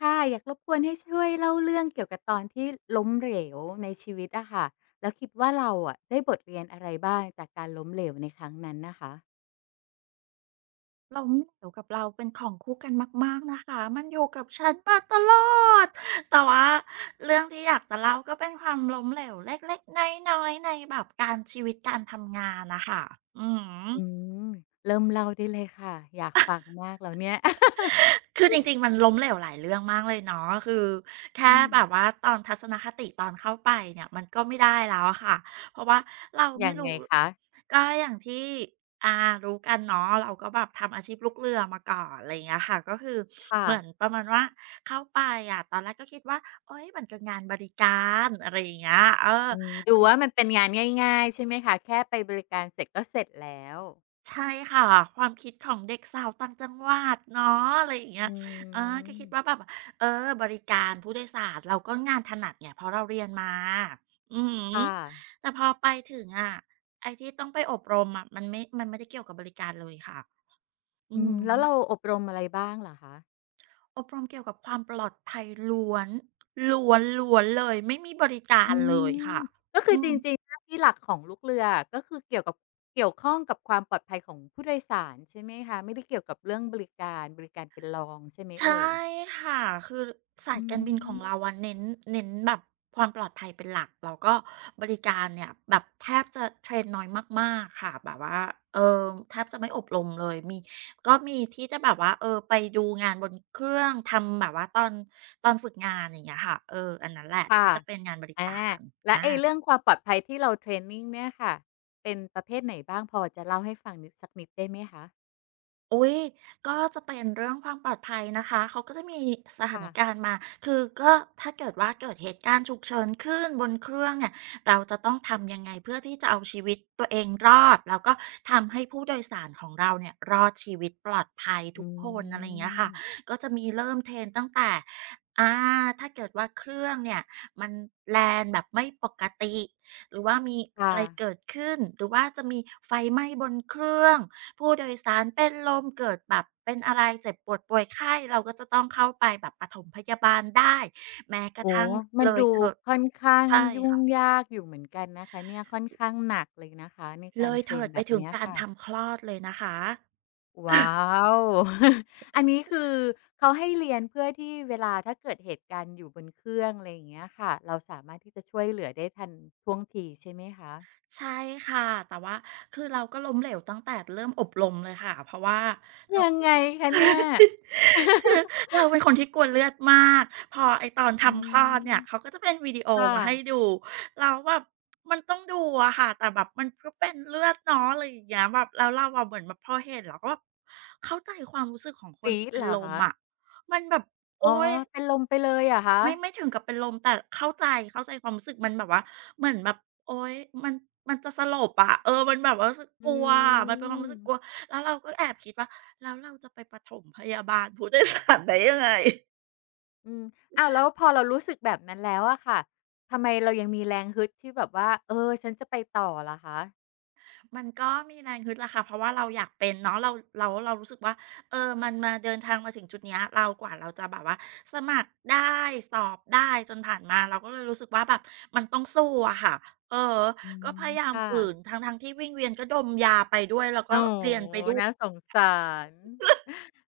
ค่ะอยากรบกวนให้ช่วยเล่าเรื่องเกี่ยวกับตอนที่ล้มเหลวในชีวิตอะค่ะแล้วคิดว่าเราอะได้บทเรียนอะไรบ้างจากการล้มเหลวในครั้งนั้นนะคะเราไม่เหนยวกับเราเป็นของคู่กันมากๆนะคะมันอยู่กับฉันมาตลอดแต่ว่าเรื่องที่อยากจะเล่าก็เป็นความล้มเหลวเล็กๆน้อยๆในแบบการชีวิตการทำงานนะคะอือ อืมเริ่มเล่าได้เลยค่ะอยากฟังมากแล้วเนี่ย คือจริงๆ มันล้มเหลวหลายเรื่องมากเลยเนาะคือแค่อืมแบบว่าตอนทัศนคติตอนเข้าไปเนี่ยมันก็ไม่ได้แล้วอะค่ะ.เพราะว่าเรายัไม่งไงรู้คะก็อย่างที่อ่ารู้กันเนาะเราก็แบบทำอาชีพลูกเรือมาก่อนอะไรอย่างเงี้ยค่ะก็คือค่ะเหมือนประมาณว่าเข้าไปอะตอนแรกก็คิดว่าเฮ้ยมันก็งานบริการอะไรอย่างเงี้ยเออ อืมดูว่ามันเป็นงานง่ายๆใช่ไหมคะแค่ไปบริการเสร็จก็เสร็จแล้วใช่ค่ะความคิดของเด็กสาวต่างจังหวัดเนาะอะไรอย่างเงี้ยอือาก็มคิดว่าแบบเออบริการผู้โดยสารเราก็งานถนัดเนี่ยเพราะเราเรียนมาอืมค่ะแต่พอไปถึงอะไอ้ที่ต้องไปอบรมอะมันไม่ได้เกี่ยวกับบริการเลยค่ะอือืมมแล้วเราอบรมอะไรบ้างเหรอคะ อบรมเกี่ยวกับความปลอดภัยล้วนๆเลยไม่มีบริการอืเลยมค่ะก็คืออืจม ริงๆหน้าที่หลักของลูกเรือก็คือเกี่ยวข้องกับความปลอดภัยของผู้โดยสารใช่ไหมคะไม่ได้เกี่ยวกับเรื่องบริการบริการเป็นรองใช่ไหมใช่เอ่ยค่ะคือสายอืการบินของมเราอะเน้นแบบความปลอดภัยเป็นหลักแล้วก็บริการเนี่ยแบบแทบจะเทรนน้อยมากๆค่ะแบบว่าเอ่อแทบจะไม่อบรมเลยมีก็มีที่จะแบบว่าเออไปดูงานบนเครื่องทำแบบว่าตอนฝึกงานอย่างเงี้ยค่ะเอออันนั้นแหละค่ะที่จะเป็นงานบริอาการ แล้วไอ้เรื่องความปลอดภัยที่เราเทรนนิงเนี่ยค่ะเป็นประเภทไหนบ้างพอจะเล่าให้ฟังนิดสักนิดได้ไหมคะอุ๊ยก็จะเป็นเรื่องความปลอดภัยนะคะ เขาก็จะมีสถาค่ะนการณ์มา คือก็ถ้าเกิดว่าเกิดเหตุการณ์ฉุกเฉินขึ้นบนเครื่องเนี่ยเราจะต้องทำยังไงเพื่อที่จะเอาชีวิตตัวเองรอด แล้วก็ทำให้ผู้โดยสารของเราเนี่ยรอดชีวิตปลอดภัยทุอืกคนอะไรอย่างเงี้ยค่ะมก็จะมีเริ่มเทรนตั้งแต่อาถ้าเกิดว่าเครื่องเนี่ยมันแลนด์แบบไม่ปกติหรือว่ามีอะค่ะไรเกิดขึ้นหรือว่าจะมีไฟไหม้บนเครื่อง ผู้โดยสารเป็นลมเกิดแบบเป็นอะไรเจ็บปวดป่วยไข้เราก็จะต้องเข้าไปแบบปฐมพยาบาลได้แม้กระโอ้ทั่งโฮมันเลยดูเถิดค่อนข้างใช่ยุ่งค่ะยากอยู่เหมือนกันนะคะเนี่ยค่อนข้างหนักเลยนะคะในเลการยเทรเถินดไปแบบถึงเนี้ยการค่ะ ทำคลอดเลยนะคะว้าว อันนี้คือเขาให้เรียนเพื่อที่เวลาถ้าเกิดเหตุการณ์อยู่บนเครื่องอะไรอย่างเงี้ยค่ะเราสามารถที่จะช่วยเหลือได้ทันท่วงทีใช่ไหมคะใช่ค่ะแต่ว่าคือเราก็ล้มเหลวตั้งแต่เริ่มอบรมเลยค่ะเพราะว่าเรา ยังไงคะเนี่ย เราเป็นคนที่กลัวเลือดมากพอไอ้ตอนอืทำคลอดเนี่มยเขาก็จะเป็นวิดีโอค่ะมาให้ดูเราวแบบมันต้องดูอะค่ะแต่แบบมันก็เป็นเลือดเนาะอะไรอย่างเงี้ยแบบแล้วเราอะเหมือนแบบพอเห็นเราก็แบบเข้าใจความรู้สึกของคกนรีจะดเป็นเหรลอมคะอะมันแบบโอ๊อ๋อยเป็นลมไปเลยเหรอะคะไม่ถึงกับเป็นลมแต่เข้าใจความรู้สึกมันแบบว่าเหมือนแบบโอ๊ยมันมันจะสลบอะเออมันแบบว่ารู้สึกกอืลัวอะมันเป็นความมรู้สึกกลัวแล้วเราก็แอบคิดว่าแล้วเราจะไปปฐมพยาบาลผู้โดยสารได้ ยังไง อืมอ้าวแล้วพอเรารู้สึกแบบนั้นแล้วอะค่ะทำไมเรายังมีแรงฮึดที่แบบว่าเออฉันจะไปต่อล่ะคะมันก็มีแรงฮึดแหละค่ะเพราะว่าเราอยากเป็นเนาะเรารู้สึกว่าเออมันมาเดินทางมาถึงจุดเนี้ยเรากว่าเราจะแบบว่าสมัครได้สอบได้จนผ่านมาเราก็เลยรู้สึกว่าแบบมันต้องสู้อะค่ะเอออืก็พมยายามค่ะ ฝืนทั้งทงที่วิ่งเวียนก็ดมยาไปด้วยแล้วก็โอ้เรียนโฮไปด้วยน่าสงสาร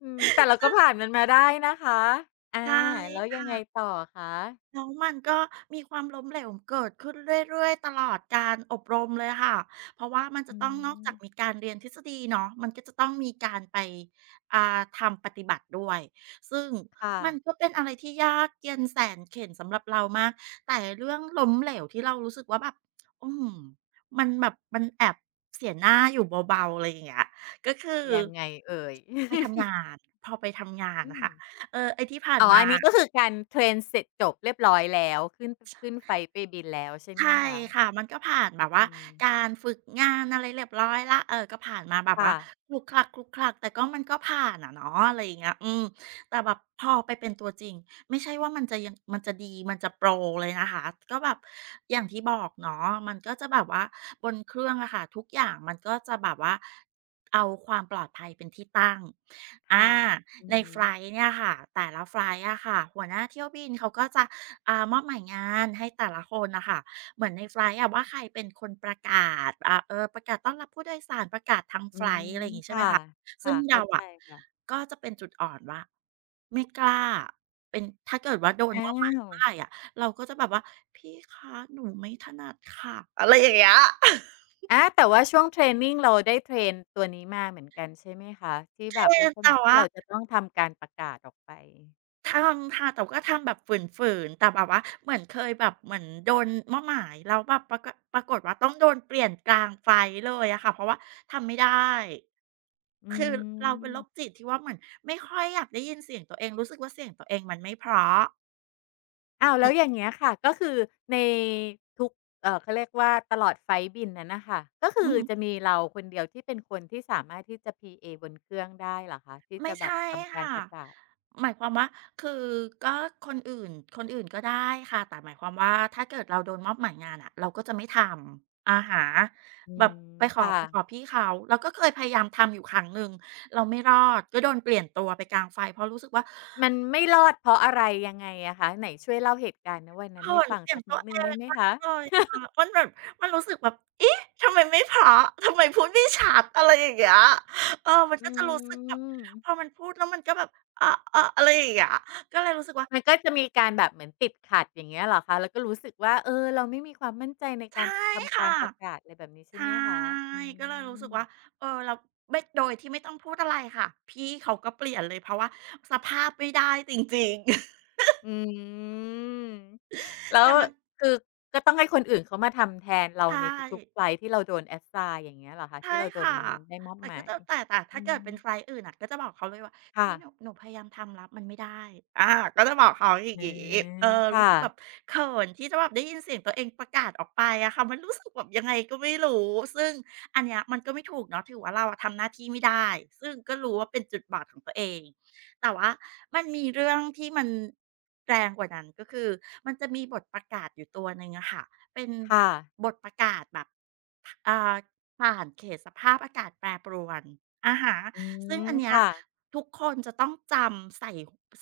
อืมแต่เราก็ผ่านมันมาได้นะคะอาใช่แล้วยังไงค่ะ ต่อคะแล้วมันก็มีความล้มเหลวเกิดขึ้นเรื่อยๆตลอดการอบรมเลยค่ะ เพราะว่ามันจะอืต้องนอกจากมีมการเรียนทฤษฎีเนาะมันก็จะต้องมีการไปทำปฏิบัติด้วย ซึ่งค่ะ มันก็เป็นอะไรที่ยากเย็นแสนเข็ญสำหรับเรามากแต่เรื่องล้มเหลวที่เรารู้สึกว่าแบบอื้อฮือมันแบบมันแอบเสียหน้าอยู่เบาๆอะไรอย่างเงี้ยก็คือยังไงเอ่ย ไปทำงา นพอไปทำงานอืน่ะมค่ะเออไอ้ที่ผ่านอ๋อมา อันนี้ก็คือการเทรนเสร็จจบเรียบร้อยแล้ว ขึ้นไฟลต์ไปบินแล้วใช่ไหมใช่คะค่ะมันก็ผ่านแบบอืว่ากามรฝึกงานอะไรเรียบร้อยแล้วเออก็ผ่านมาแบบค่ะว่าขลุกขลักแต่ก็มันก็ผ่านอะเนาะอะไรอย่างเงี้ยอืมแต่แบบพอไปเป็นตัวจริงไม่ใช่ว่ามันจะยังมันจะดีมันจะโปรเลยนะคะก็แบบอย่างที่บอกเนาะมันก็จะแบบว่าบนเครื่องอะค่ะทุกอย่างมันก็จะแบบว่าเอาความปลอดภัยเป็นที่ตั้งอาค่ะอือในฮึไฟลต์เนี่ยค่ะแต่ละไฟลต์อะค่ะหัวหน้าเที่ยวบินเขาก็จะมอบหมายงานให้แต่ละคนน่ะค่ะ เหมือนในไฟลต์อะว่าใครเป็นคนประกาศประกาศต้อนรับผู้โดยสารประกาศทั้งอืไฟลต์อะมไรอย่างงี้ใช่ไหมค่ะ คะซึ่ค่ะ งเข้าเราใจอะค่ะก็จะเป็นจุดอ่อนว่าไม่กล้าเป็นถ้าเกิดว่าโดนมอ้าอบหมายว เมื่อไรอะเราก็จะแบบว่าพี่คะหนูไม่ถนัดค่ะอะไรอย่างเงี้ย อาแต่ว่าช่วงเทรนนิงเราได้เทรนตัวนี้มาเหมือนกันใช่ไหมคะที่เปแบบ็ลันกษแต่ณะที่ว่า เราจะต้องทำการประกาศออกไปทำค่ะแต่ก็ทำแบบฝืนๆแต่แบบว่าเหมือนเคยแบบเหมือนโดนเมอหมายแล้วแบบปรากฏว่าต้องโดนเปลี่ยนกลางไฟต์เลยอะค่ะเพราะว่าทำไม่ได้อืคือเราเป็นมโรคจิตที่ว่าเหมือนไม่ค่อยอยากได้ยินเสียงตัวเองรู้สึกว่าเสียงตัวเองมันไม่เพราะอ้าวอืแล้อวอย่างเงี้ยค่ะก็คือในทุกเอ่อเขาเรียกว่าตลอดไฟลต์บินนั้นน่ะค่ะก็อืคือม จะมีเราคนเดียวที่เป็นคนที่สามารถที่จะ PA บนเครื่องได้เหรอคะที่ไม่จะแบบใช่ทำการค่ะประกาศหมายความว่าคือก็คนอื่นก็ได้ค่ะแต่หมายความว่าถ้าเกิดเราโดนมอบหมายงานอะเราก็จะไม่ทำอะฮะอืแบมบไปขอค่ะไปขอพี่เขาเราก็เคยพยายามทำอยู่ครั้งหนึ่งเราไม่รอดก็โดนเปลี่ยนตัวไปกลางไฟเพราะรู้สึกว่ามันไม่รอดเพราะอะไรยังไงอะคะไหนช่วยเล่าเหตุการณ์ณวันนั้นเขิให้นฟังเสียงสักตันิวดหเอนึ่งได้งไหมมากคะเลยอะมันแบบมันรู้สึกแบบเอ๊ะทำไมไม่เพราะทำไมพูดไม่ชัดอะไรอย่างเงี้ยเออมันก็อืจะรู้สึกแบบพอม มันพูดแล้วมันก็แบบออๆอะไรอย่างเงี้ยก็เลยรู้สึกว่า มันก็จะมีการแบบเหมือนติดขัดอย่างเงี้ยเหรอคะแล้วก็รู้สึกว่าเออเราไม่มีความมั่นใจในการใช่ทำกาค่ะ รประกาศอะไรแบบนี้ใช่ใช่ ไหมคะอืก็เลยรู้สึกมว่า เออเราไม่โดยที่ไม่ต้องพูดอะไรค่ะ พี่เขาก็เปลี่ยนเลยเพราะว่าสภาพไม่ได้จริงๆ อืม แล้วแต่มันคือก็ต้องให้คนอื่นเขามาทำแทนเราใช่ ในทุกๆไฟลต์ที่เราโดน assign อย่างเงี้ยเหรอคะที่ใช่เราโดนค่ะได้มอบแต่หมาก็ยจะแต่อืถ้าเกิมดเป็นไฟลต์อื่นน่ะก็จะบอกเขาเลยว่าค่ะนี่หนูพยายามทำแล้วมันไม่ได้อาก็จะบอกเขาอย่างอางี้เออครู้สึกแบบ่ะเขินที่จะแบบได้ยินเสียงตัวเองประกาศออกไปอะค่ะมันรู้สึกแบบยังไงก็ไม่รู้ซึ่งอันเนี้ยมันก็ไม่ถูกเนาะถือว่าเราอะทำหน้าที่ไม่ได้ซึ่งก็รู้ว่าเป็นจุดบอดของตัวเองแต่ว่ามันมีเรื่องที่มันแรงกว่านั้นก็คือมันจะมีบทประกาศอยู่ตัวหนึ่งอะค่ะเป็นค่ะบทประกาศแบบอ่า ผ่านเขตสภาพอากาศแปรปรวนอะฮะอืซึ่งมอันเนี้ยค่ะทุกคนจะต้องจำใส่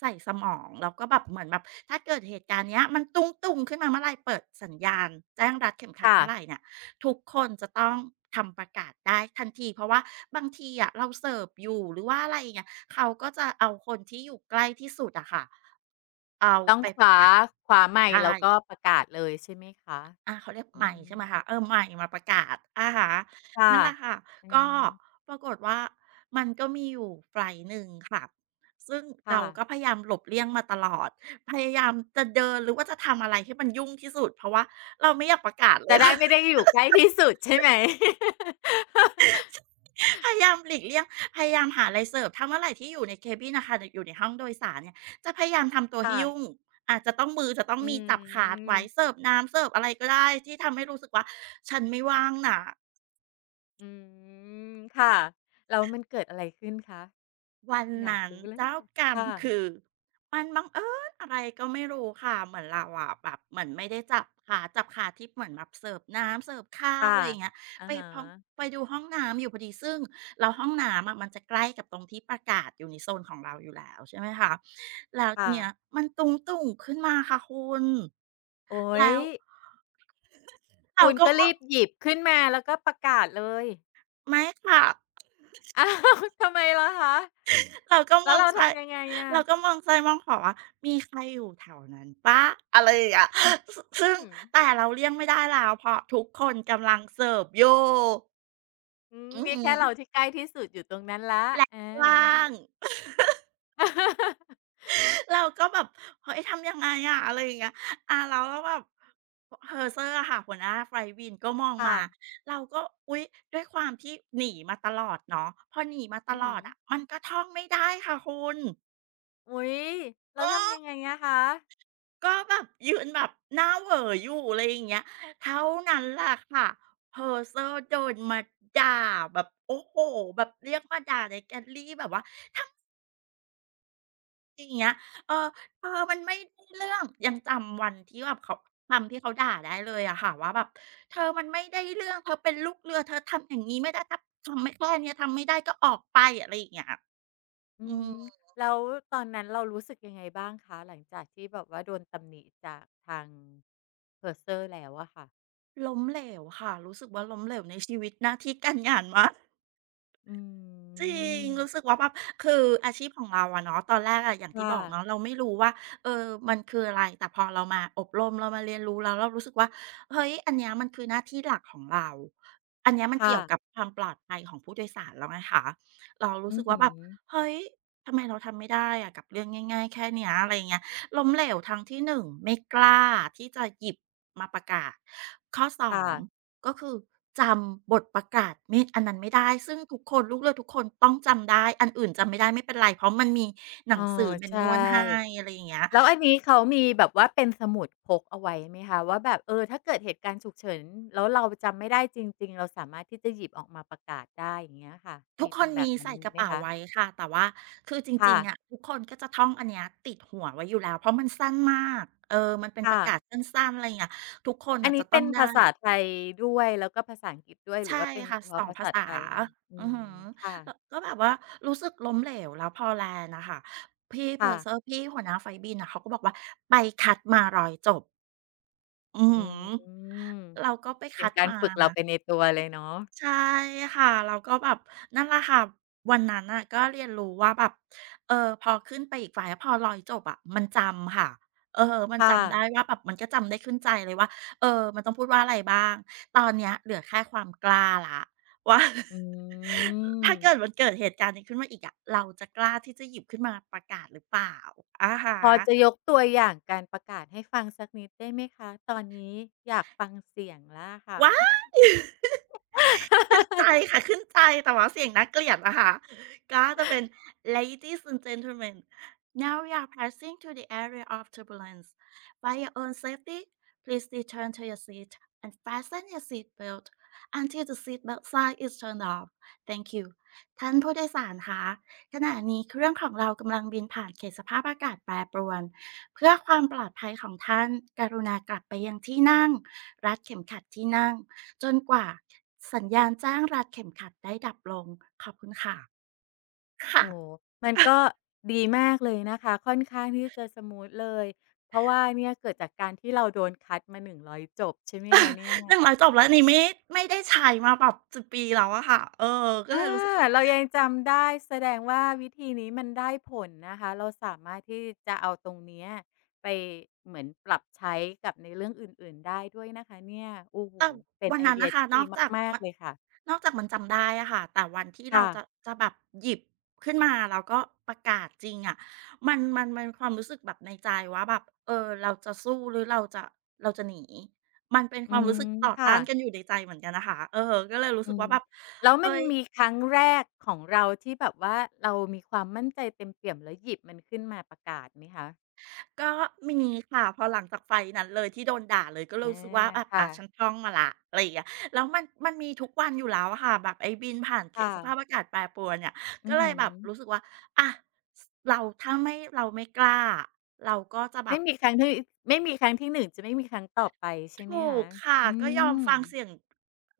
ใส่สมองแล้วก็แบบเหมือนแบบถ้าเกิดเหตุการณ์เนี้ยมันตุ้งๆขึ้นมาเมื่อไรเปิดสัญญาณแจ้งรัดเข็มขัดค่ะเมื่อไรเนี่ยทุกคนจะต้องทำประกาศได้ทันทีเพราะว่าบางทีอะเราเสิร์ฟอยู่หรือว่าอะไรอย่างเงี้ยเขาก็จะเอาคนที่อยู่ใกล้ที่สุดอะค่ะเอาต้องไปคประว้ากาศคว้าไมใชค์แล้วก็่ ประกาศเลยใช่ไหมคะอาเขาเรียกอืใหม่ม ใช่ไหมคะเออใหม่มาประกาศอะฮะค่ะนั่นแหละค่ะอืก็มปรากฏว่ามันก็มีอยู่ไฟลต์หนึ่งค่ะซึ่งเราค่ะก็พยายามหลบเลี่ยงมาตลอดพยายามจะเดินหรือว่าจะทำอะไรให้มันยุ่งที่สุดเพราะว่าเราไม่อยากประกาศเลจะยได้ค่ะ ไม่ได้อยู่ใกล้ที่สุดใช่ไหม พยายามหลีกเลี่ยงพยายามหาอะไรเสิร์ฟถ้าเมื่อไรที่อยู่ใน cabin อะค่ะดอยู่ในห้องโดยสารเนี่ยจะพยายามทำตัวให้ยุ่งค่ะอาจจะต้องมือจะต้องอืมีจับขาดไว้มเสิร์ฟน้ำเสิร์ฟอะไรก็ได้ที่ทำให้รู้สึกว่าฉันไม่ว่างนะ อืมค่ะแล้วมันเกิดอะไรขึ้นคะ วันอยากนั้นรู้แล้วเจ้าเนี่ยกรรมค่ะคือมันบังเอิญอะไรก็ไม่รู้ค่ะเหมือนเราอะแบบเหมือนไม่ได้จับขาที่เหมือนแบบเสิร์ฟน้ำเสิร์ฟข้าวค่ะอะไรอย่างเงี้ยอะไปฮะพร้อมไปดูห้องน้ำอยู่พอดีซึ่งแล้วห้องน้ำอะมันจะใกล้กับตรงที่ประกาศอยู่ในโซนของเราอยู่แล้วใช่ไหมคะแล้วทีเนี้ยค่ะมันตุงตุ่งขึ้นมาค่ะคุณโอ๊ยแล้วเราคุณก็ก็รีบหยิบขึ้นมาแล้วก็ประกาศเลย ไม่ค่ะ อ้าวทำไมล่ะคะ เราก็มแล้วองเราซ้ายทำยังไงอะเราก็มองซ้ายมองขวาว่ามีใครอยู่แถวนั้นเปล่าอะไรอย่างเงี้ยซึ่อืงมแต่เราเลี่ยงไม่ได้แล้วเพราะทุกคนกำลังเสิร์ฟอยู่อืมอือมีฮึแค่เราที่ใกล้ที่สุดอยู่ตรงนั้นแล้วและอา ว่าง เราก็แบบเฮ้ยทำยังไงอะอะไรอย่างเงี้ยอาแล้วแบบ Purser อะค่ะหัวหน้าไฟลต์บินก็มองค่ะมาเราก็อุ๊ยด้วยความที่หนีมาตลอดเนาะพอหนีมาตอือลฮึ อดอะมันก็ท่องไม่ได้ค่ะคุณอุ๊ยเอแล้วทำยัอ งไงอะคะก็แบบยืนแบบหน้าเหวออยู่อะไรอย่างเงี้ยเท่านั้นแหละค่ะเพอร์เซอ e ์โดนมาด่าแบบโอ้โหแบบเรียกมาด่าในแกลลี่แบบว่าทำอย่างเงี้ยเออเธอมันไม่ได้เรื่องยังจำวันที่แบบเขาคำที่เขาด่าได้เลยอะค่ะว่าแบบเธอมันไม่ได้เรื่องเธอเป็นลูกเรือเธอทำอย่างนี้ไม่ได้ถ้าทำไม่แค่เนี้ยทำไม่ได้ก็ออกไปอะไรอย่างเงี้ยอือืมมแล้วตอนนั้นเรารู้สึกยังไงบ้างคะหลังจากที่แบบว่าโดนตำหนิจากทาง Purser แล้วอะค่ะล้มเหลวค่ะรู้สึกว่าล้มเหลวในชีวิตหน้าที่การงานมาก อืจริงรู้สึกมว่าแบบคืออาชีพของเราอะเนาะตอนแรกอะอย่างที่ค่ะบอกเนาะเราไม่รู้ว่าเออมันคืออะไรแต่พอเรามาอบรมเรามาเรียนรู้แล้วเรารู้สึกว่าเฮ้ยอันเนี้ยมันคือหน้าที่หลักของเราอันเนี้ยมันค่ะเกี่ยวกับความปลอดภัยของผู้โดยสารแล้วไงคะเรารู้อืสึอกว่าฮึแบบเฮ้ยทำไมเราทำไม่ได้อะกับเรื่องง่ายๆแค่เนี้ยอะไรอย่างเงี้ยล้มเหลวทางที่หนึ่งไม่กล้าที่จะหยิบมาประกาศข้อสอค่ะง ก็คือจำบทประกาศเมดอันนั้นไม่ได้ซึ่งทุกคนลูกเรือทุกคนต้องจำได้อันอื่นจำไม่ได้ไม่เป็นไรเพราะมันมีหเอนัองสือ ใช manual ให้่ อะไรอย่างเงี้ยแล้วอันนี้เขามีแบบว่าเป็นสมุดพกเอาไว้ไหมคะว่าแบบเออถ้าเกิดเหตุการณ์ฉุกเฉินแล้วเราจำไม่ได้จริงๆเราสามารถที่จะหยิบออกมาประกาศได้อย่างเงี้ยค่ะทุกมีคเป็นนแบมีบนั้นใส่กระไหมเป๋าคะไว้ค่ะแต่ว่าคือจริค่ะงๆอะทุกคนก็จะท่องอันเนี้ยติดหัวไว้อยู่แล้วเพราะมันสั้นมากเออมันเป็นปค่ะ ระกาศสั้นๆอะไรอย่างเงี้ยทุกคนอันน่ะจะนี้ต้อเป็งนได้ ภาษาไทยด้วยแล้วก็ภาษาอังกฤษด้วยหรืใช่อว่าเป็นค่ะเฉสพาะองภาภาษาษาไทยคะอือือฮึมค่ะแล้วก็แบบว่ารู้สึกล้มเหลวแล้วพอ land อะค่ะพี่ ค่ะ purser พี่หัวหน้าไฟลต์บินน่ะเขาก็บอกว่าไปคัดมารอยจบอืออืฮึมเราก็ไปเป็นคัดการมา ฝึกเราไปในตัวเลยเนาะใช่ค่ะแล้วก็แบบนั่นแหละค่ะวันนั้นน่ะก็เรียนรู้ว่าแบบเออพอขึ้นไปอีกฝ่ายพอลอยจบอะมันจำค่ะเออมันค่ะจำได้ว่าแบบมันก็จำได้ขึ้นใจเลยว่าเออมันต้องพูดว่าอะไรบ้างตอนเนี้ยเหลือแค่ความกล้าแล้วว่า อื ถ้าเกิดมมันเกิดเหตุการณ์นี้ขึ้นมาอีกอะเราจะกล้าที่จะหยิบขึ้นมาประกาศหรือเปล่าอะฮะ พอจะยกตัวอย่างการประกาศให้ฟังสักนิดได้ไหมคะตอนนี้อยากฟังเสียงแล้วอะค่ะ ว้าย ขึ้นใจ ค่ะขึ้นใจแต่ว่าเสียงน่าเกลียดนะคะก็จะเป็น "Ladies and gentlemen, now we are passing to the area of turbulence. For your own safety, please return to your seat and fasten your seat belt until the seat belt sign is turned off. Thank you." ท่านผู้โดยสารคะขณะนี้เครื่องของเรากำลังบินผ่านเขตสภาพอากาศแปรปรวนเพื่อความปลอดภัยของท่านกรุณากลับไปยังที่นั่งรัดเข็มขัดที่นั่ง จนกว่าสัญญาณแจ้งรัดเข็มขัดได้ดับลง ขอบคุณค่ะ ค่ะโอ้โฮมันก็ดีมากเลยนะคะค่อนข้างที่จะสมูทเลย เพราะว่าเนี่ยเกิดจากการที่เราโดนคัดมา100 จบใช่ไหมคะเนี่ย หนึ่งร้อยจบแล้วอันนี้ไม่ได้ใช้มาแบบ1บปีแล้วอะค่ะเออก็อาเลยรู้สึกว่าเรายังจำได้แสดงว่าวิธีนี้มันได้ผลนะคะเราสามารถที่จะเอาตรงเนี้ยไปเหมือนปรับใช้กับในเรื่องอื่นๆได้ด้วยนะคะเนี่ยโอ้โฮแต่เป็นวันไอนั้นเดียน่ะค่ะที่นดีอกจากมากมัๆนเลยค่ะนอกจากมันจำได้อะค่ะแต่วันที่เราค่ะจะจะแบบหยิบขึ้นมาแล้วก็ประกาศจริงอะมันความรู้สึกแบบในใจว่าแบบเออเราจะสู้หรือเราจะเราจะหนีมันเป็นคอืวามมรู้สึกต่อค่ะต้านกันอยู่ในใจเหมือนกันนะคะอือฮึก็เลยรู้สึอืกมว่าแบบแล้วเอ๊มันย มีครั้งแรกของเราที่แบบว่าเรามีความมั่นใจเต็มเปี่ยมแล้วหยิบมันขึ้นมาประกาศไหมคะก็มีค่ะพอหลังจากไฟนั้นเลยที่โดนด่าเลยก็อารู้สึกว่าอะฉันค่ะท่องมาแล้วอะไรอย่างเงี้ยแล้วมันมีทุกวันอยู่แล้วอะค่ะแบบไอ้บินผ่านเขตค่ะสภาพอากาศแปรปรวนเนี่ยอืก็อเลยฮึ แบบรู้สึกว่าอะเราถ้าไม่เราไม่กล้าเราก็จะแบไม่บมีครั้งที่ไม่มีครั้งที่หนึ่งจะไม่มีครั้งต่อไปใช่ไหมถูคะกค่ะอืก็ยอมม ฟังเสียง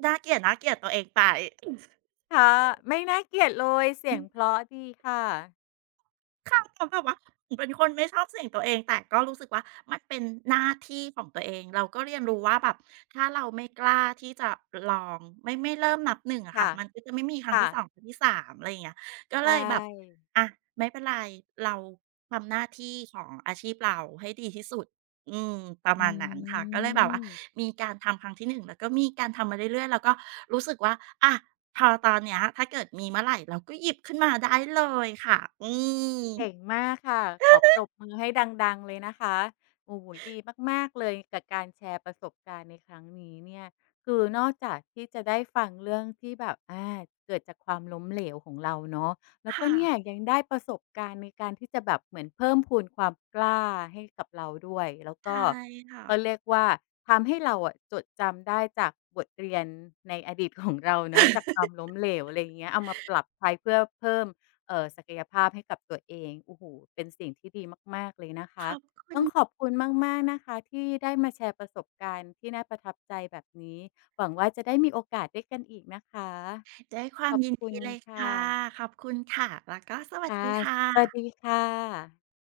น่าเกลียดตัวเองไป ค่ะ ไม่น่าเกลียดเลยเสียงเพราะดีค่ะ ค่ะ แต่แบบว่าเป็นคนไม่ชอบเสียงตัวเองแต่ก็รู้สึกว่ามันเป็นหน้าที่ของตัวเองเราก็เรียนรู้ว่าแบบถ้าเราไม่กล้าที่จะลองไม่เริ่มนับหนึ่งอะค่ะค่ะ มันก็จะไม่มีครั้งค่ะที่2ครั้งที่สามอะไรอย่างเงี้ยก็เลใช่ยแบบอะไม่เป็นไรเราทำหน้าที่ของอาชีพเราให้ดีที่สุดอืมประอืมาณนั้นค่ะก็เลยแบบว่าม มีการทำครั้งที่หนึ่งแล้วก็มีการทำมาเรื่อยๆแล้วก็รู้สึกว่าอะ พอตอนเนี้ยถ้าเกิดมีเมื่อไหรเราก็หยิบขึ้นมาได้เลยค่ะอืมเก่งมากค่ะขอปรบมือให้ดังๆเลยนะคะโอ้โฮดีมากๆเลยกับการแชร์ประสบการณ์ในครั้งนี้เนี่ยคือนอกจากที่จะได้ฟังเรื่องที่แบบอาเกิดจากความล้มเหลวของเราเนาะแล้วก็ค่ะ เนี่ยยังได้ประสบการณ์ในการที่จะแบบเหมือนเพิ่มพูนความกล้าให้กับเราด้วยแล้วก็ใช่ค่ะ เขาเรียกว่าทำให้เราอะจดจำได้จากบทเรียนในอดีตของเราเนาะจาก ความล้มเหลวอะไรอย่างเงี้ยเอามาปรับใช้เพื่อเพิ่ม ศักยภาพให้กับตัวเองโอ้โฮเป็นสิ่งที่ดีมากๆเลยนะขคะอบต้องขอบคุณมากๆนะคะที่ได้มาแชร์ประสบการณ์ที่น่าประทับใจแบบนี้หวังว่าจะได้มีโอกาสด้วยกันอีกนะคะด้วยควาขมอบยินคุดีณเลยค่ะค่ะ ขอบคุณค่ะ แล้วก็สวัสค่ะดีค่สวัสดีะค่ะ